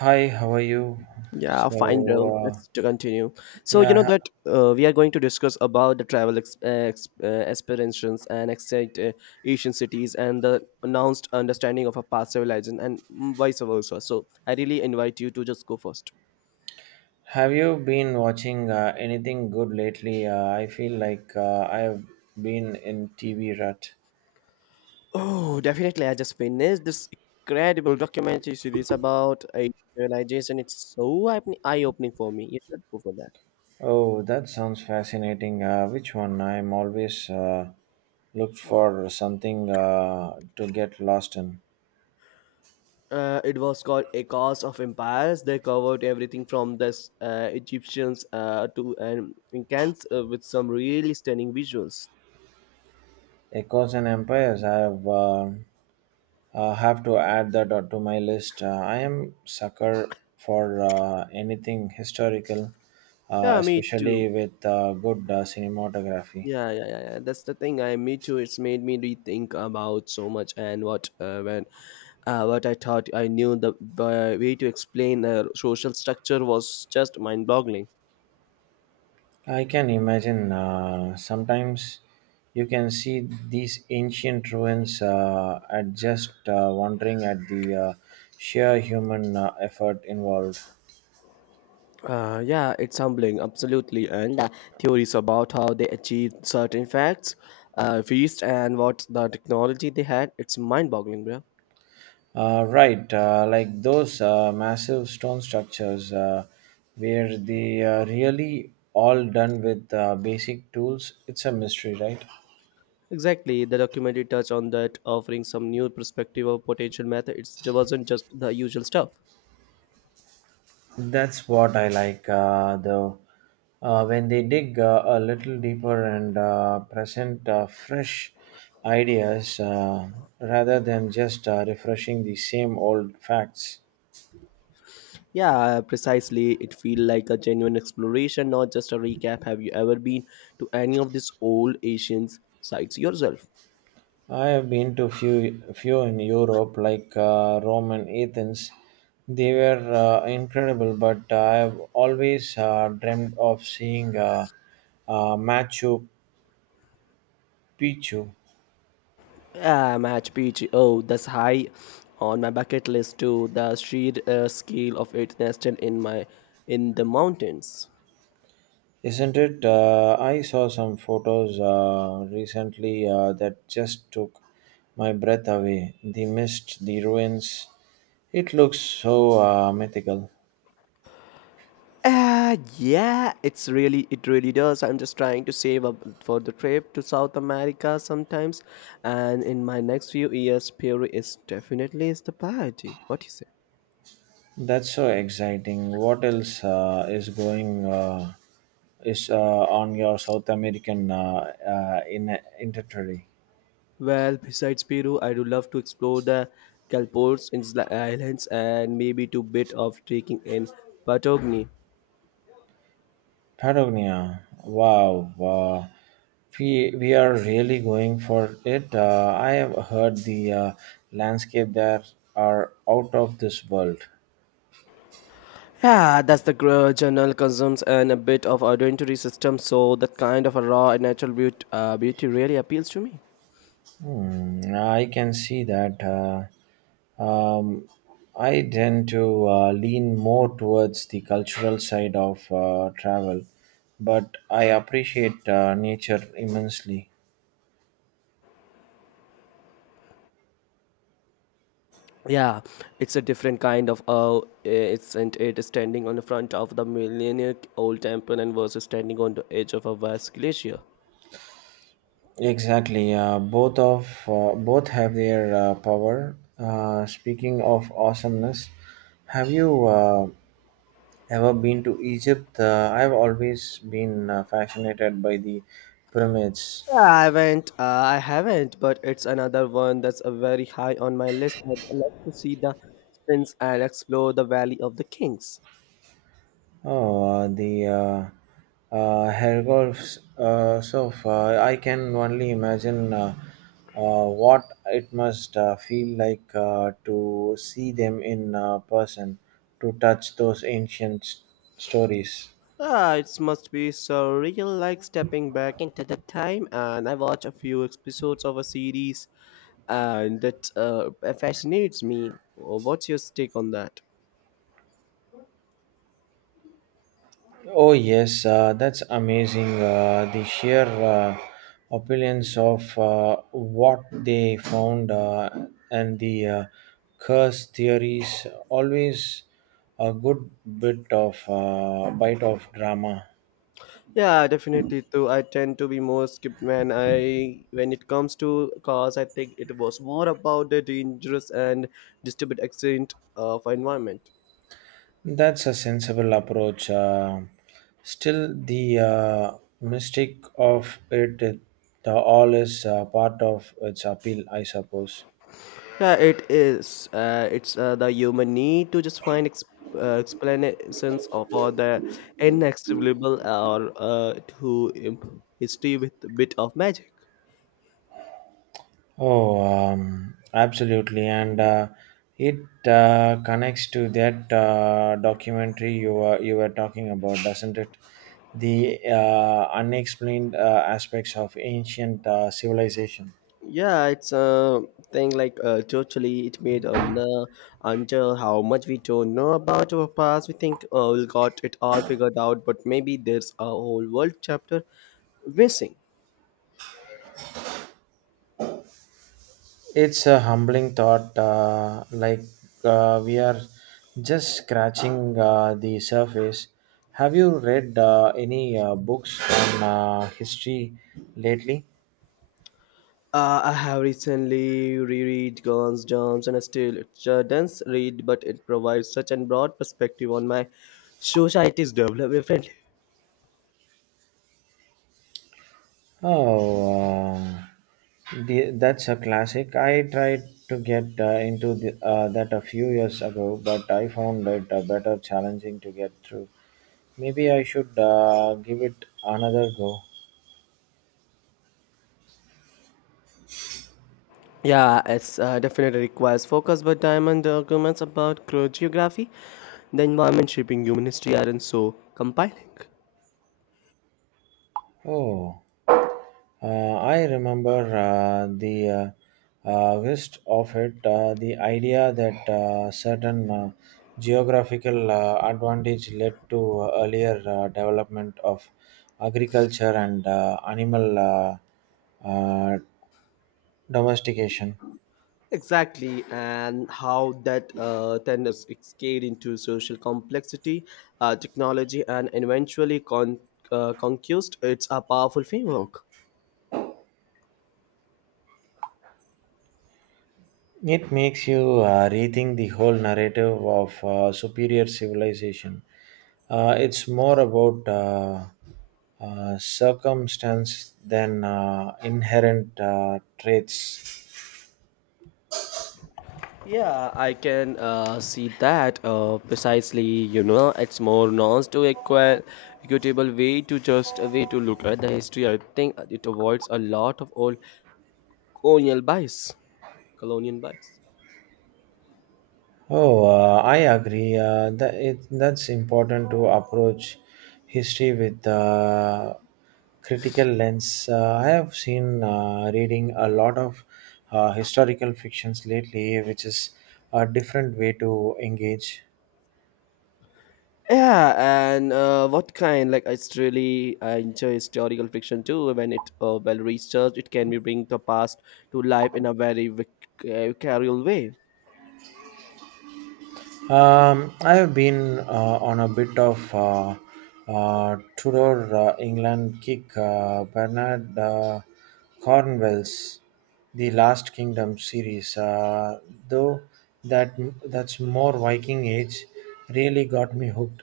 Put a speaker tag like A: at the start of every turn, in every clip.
A: Hi, how are you?
B: Yeah,
A: So,
B: fine, bro.
A: uh,
B: Let's to continue. So you
A: yeah,
B: know
A: ha-
B: that we are going to discuss about the travel experiences and excite Asian cities and the announced understanding of a past civilization and vice versa. So I really invite you to just go first.
A: have you been watching anything good lately? I feel like I've been in TV rut.
B: Oh, definitely. I just finished this incredible documentary series about Asian civilization. It's so eye opening for me. You should go for that.
A: Oh, that sounds fascinating. Which one? I'm always looked for something to get lost in.
B: It was called A Cause of Empires. They covered everything from the Egyptians to Incans with some really stunning visuals.
A: Echoes and Empires. I've have to add that to my list. I am sucker for anything historical,
B: Yeah, me too.
A: especially with good cinematography.
B: Yeah, yeah, yeah, yeah. That's the thing. I me too. It's made me rethink about so much and what I thought I knew the way to explain social structure was just mind-boggling.
A: I can imagine sometimes you can see these ancient ruins at just wondering at the sheer human effort involved.
B: Yeah, it's humbling, absolutely. And Theories about how they achieved certain facts, feast, and what the technology they had, it's mind boggling, bro.
A: Right, like those massive stone structures where they are really all done with basic tools. It's a mystery, right?
B: Exactly, the documentary touched on that, offering some new perspective of potential method. It wasn't just the usual stuff.
A: That's what I like, though. When they dig a little deeper and present fresh ideas, rather than just refreshing the same old facts.
B: Yeah, precisely. It feel like a genuine exploration, not just a recap. Have you ever been to any of these old Asian sites yourself?
A: I have been to few in Europe, like Rome and Athens. They were incredible, but I have always dreamed of seeing Machu Picchu.
B: Yeah, Machu Picchu. Oh, that's high on my bucket list too. The sheer scale of it nested in my in the mountains.
A: Isn't it? I saw some photos recently that just took my breath away. The mist, the ruins. It looks so mythical.
B: Yeah, it really does. I'm just trying to save up for the trip to South America sometimes. And in my next few years, Peru is definitely is the priority. What do you say?
A: That's so exciting. What else is going is on your South American in inventory?
B: Well, besides Peru, I would love to explore the Galapagos Islands and maybe to bit of trekking in Patagonia.
A: Patagonia. Wow. We are really going for it. I have heard the landscape there are out of this world.
B: Yeah, that's the journal consumes and a bit of identity system, so that kind of a raw and natural beauty, beauty really appeals to me.
A: Hmm, I can see that. Um, I tend to lean more towards the cultural side of travel, but I appreciate nature immensely.
B: Yeah, it's a different kind of it's and it is standing on the front of the millennia old temple and versus standing on the edge of a vast glacier.
A: Exactly. Both have their power. Speaking of awesomeness, have you ever been to Egypt? I've always been fascinated by the pyramids.
B: Yeah, I haven't, but it's another one that's a very high on my list. I'd like to see the spins and explore the Valley of the Kings.
A: Oh, the Hergolf's surf. I can only imagine what it must feel like to see them in person, to touch those ancient stories.
B: Ah, it must be surreal like stepping back into the time and I watch a few episodes of a series and that fascinates me. Well, what's your take on that?
A: Oh yes, that's amazing. The sheer opulence of what they found and the curse theories always a good bit of, bite of drama.
B: Yeah, definitely too. I tend to be more skip when it comes to cars, I think it was more about the dangerous and disturbed accident of environment.
A: That's a sensible approach. Still, the mystic of it, it all is part of its appeal, I suppose.
B: Yeah, it is. It's The human need to just find explanations of all the inexplicable or history with a bit of magic.
A: Oh, Absolutely. And it connects to that documentary you were talking about, doesn't it? The unexplained aspects of ancient civilization.
B: Yeah, it's a thing like totally it made on until how much we don't know about our past. We got it all figured out, but maybe there's a whole world chapter missing.
A: It's a humbling thought, like we are just scratching the surface. Have you read any books on history lately?
B: I have recently reread Guns, Germs, and Steel. It's a dense read, but it provides such a broad perspective on my society's development. Friendly.
A: Oh, that's a classic. I tried to get that a few years ago, but I found it better challenging to get through. Maybe I should give it another go.
B: Yeah, it's definitely requires focus, but diamond arguments about geography, the environment shaping human history aren't so compelling.
A: Oh. I remember the gist of it, the idea that certain geographical advantage led to earlier development of agriculture and animal uh, domestication.
B: Exactly, and how that then is scaled into social complexity, technology, and eventually conquest. It's a powerful framework.
A: It makes you rethink the whole narrative of superior civilization. It's more about circumstance than inherent traits.
B: Yeah, I can see that precisely. You know, it's more nuanced to equitable way to just a way to look at the history. I think it avoids a lot of old colonial bias, colonial bias.
A: Oh, I agree. That's important to approach history with critical lens. I have seen reading a lot of historical fictions lately, which is a different way to engage.
B: Yeah, and what kind? Like, it's really I enjoy historical fiction too. When it well researched, it can be bring the past to life in a very vicarial way.
A: I have been on a bit of Tudor England kick. Bernard Cornwell's The Last Kingdom series, though that that's more Viking Age, really got me hooked.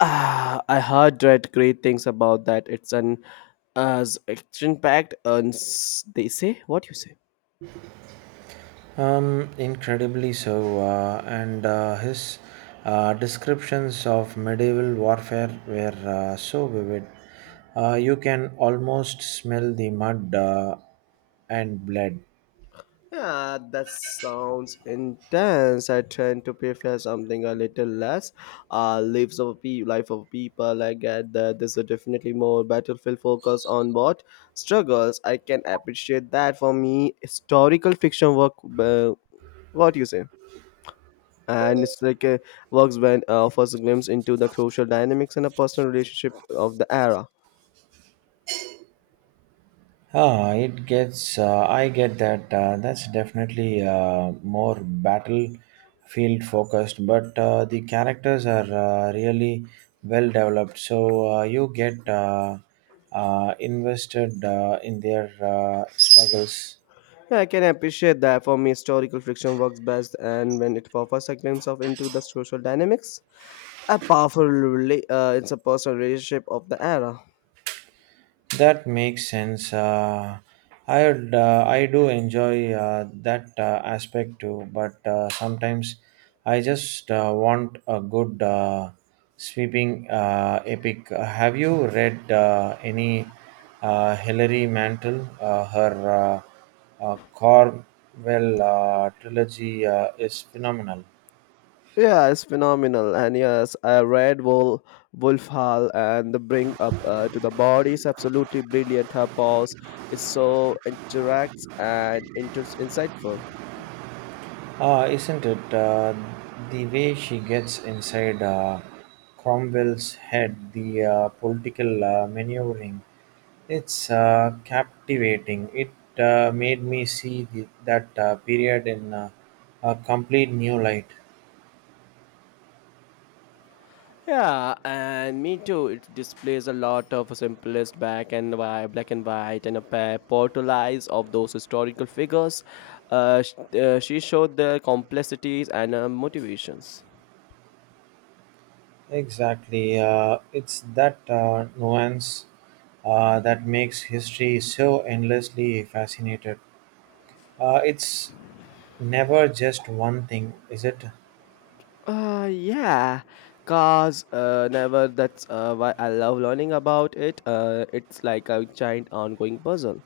B: Ah, I heard read great things about that. It's an as action packed and they say what you say.
A: Incredibly so, and his descriptions of medieval warfare were so vivid. You can almost smell the mud and blood.
B: Yeah, that sounds intense. I tend to prefer something a little less. Life of people. I get that this is definitely more battlefield focus on what struggles. I can appreciate that. For me, historical fiction work. What you say? And it's like a works band offers a glimpse into the social dynamics and a personal relationship of the era.
A: Ah, it gets. I get that. That's definitely more battlefield focused, but the characters are really well developed. So you get invested in their struggles.
B: Yeah, I can appreciate that. For me, historical fiction works best, and when it offers a glimpse of into the social dynamics, a powerful it's a personal relationship of the era.
A: That makes sense. I do enjoy that aspect too, but sometimes I just want a good sweeping epic. Have you read any Hilary Mantel? Her Cornwell trilogy is phenomenal.
B: Yeah, it's phenomenal, and yes, Wolf Hall and the bring up to the body is absolutely brilliant. Her pause is so interacts and insightful.
A: Isn't it? The way she gets inside Cromwell's head, the political maneuvering, it's captivating. It made me see the, that period in a complete new light.
B: Yeah, and me too. It displays a lot of simplest black and white, and a pair portraits of those historical figures. Uh, sh- she showed their complexities and motivations.
A: Exactly. It's that nuance that makes history so endlessly fascinated. It's never just one thing, is it?
B: Yeah, cause never. That's why I love learning about it. It's like a giant ongoing puzzle.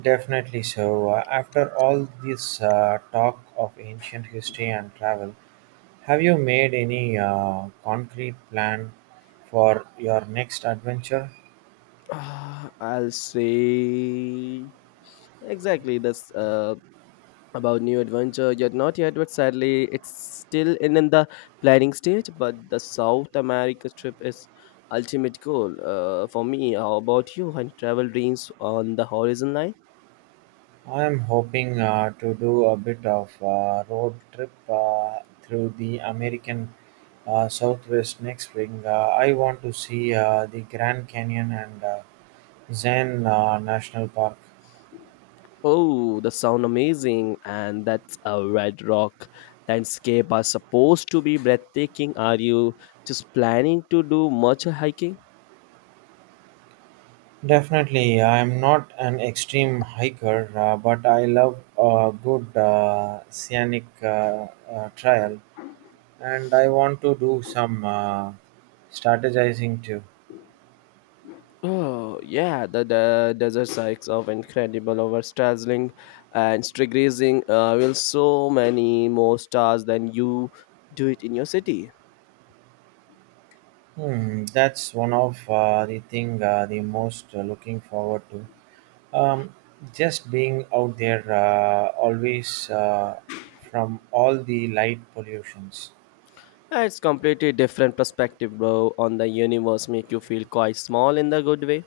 A: Definitely so. After all this talk of ancient history and travel, have you made any concrete plan for your next adventure?
B: I'll say exactly. That's about new adventure yet not yet but sadly it's still in the planning stage but the south america trip is ultimate goal for me how about you any travel dreams on the horizon line
A: I am hoping to do a bit of road trip through the American Southwest next spring. I want to see the Grand Canyon and Zen National Park.
B: oh the sound amazing and that's a red rock landscape are supposed to be breathtaking are you just planning to do much hiking.
A: Definitely, I'm not an extreme hiker, but I love a good scenic trail, and I want to do some strategizing too.
B: Oh yeah, the desert hikes of incredible over dazzling and stargazing will so many more stars than you do it in your city.
A: Hmm, that's one of the most looking forward to. Um, just being out there, always from all the light pollutions.
B: It's completely different perspective, bro, on the universe. Make you feel quite small in the good way.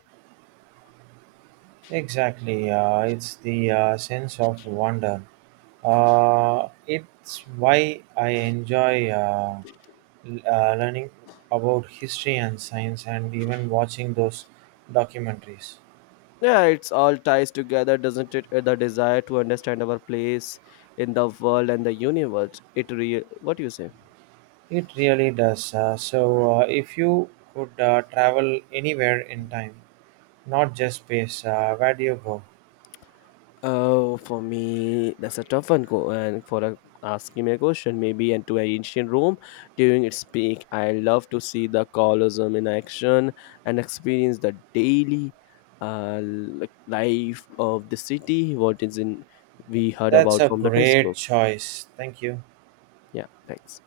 A: Exactly, it's the sense of wonder. It's why I enjoy learning about history and science and even watching those documentaries.
B: Yeah, it's all ties together, doesn't it? The desire to understand our place in the world and the universe. It real. What do you say?
A: It really does. So, if you could travel anywhere in time, not just space, where do you go?
B: Oh, for me, that's a tough one. Go and for a, asking me a question, maybe and to ancient Rome during its peak. I love to see the Colosseum in action and experience the daily life of the city. What is in we heard
A: That's
B: about
A: a
B: from the
A: great
B: textbook.
A: choice. Thank you.
B: Yeah, thanks.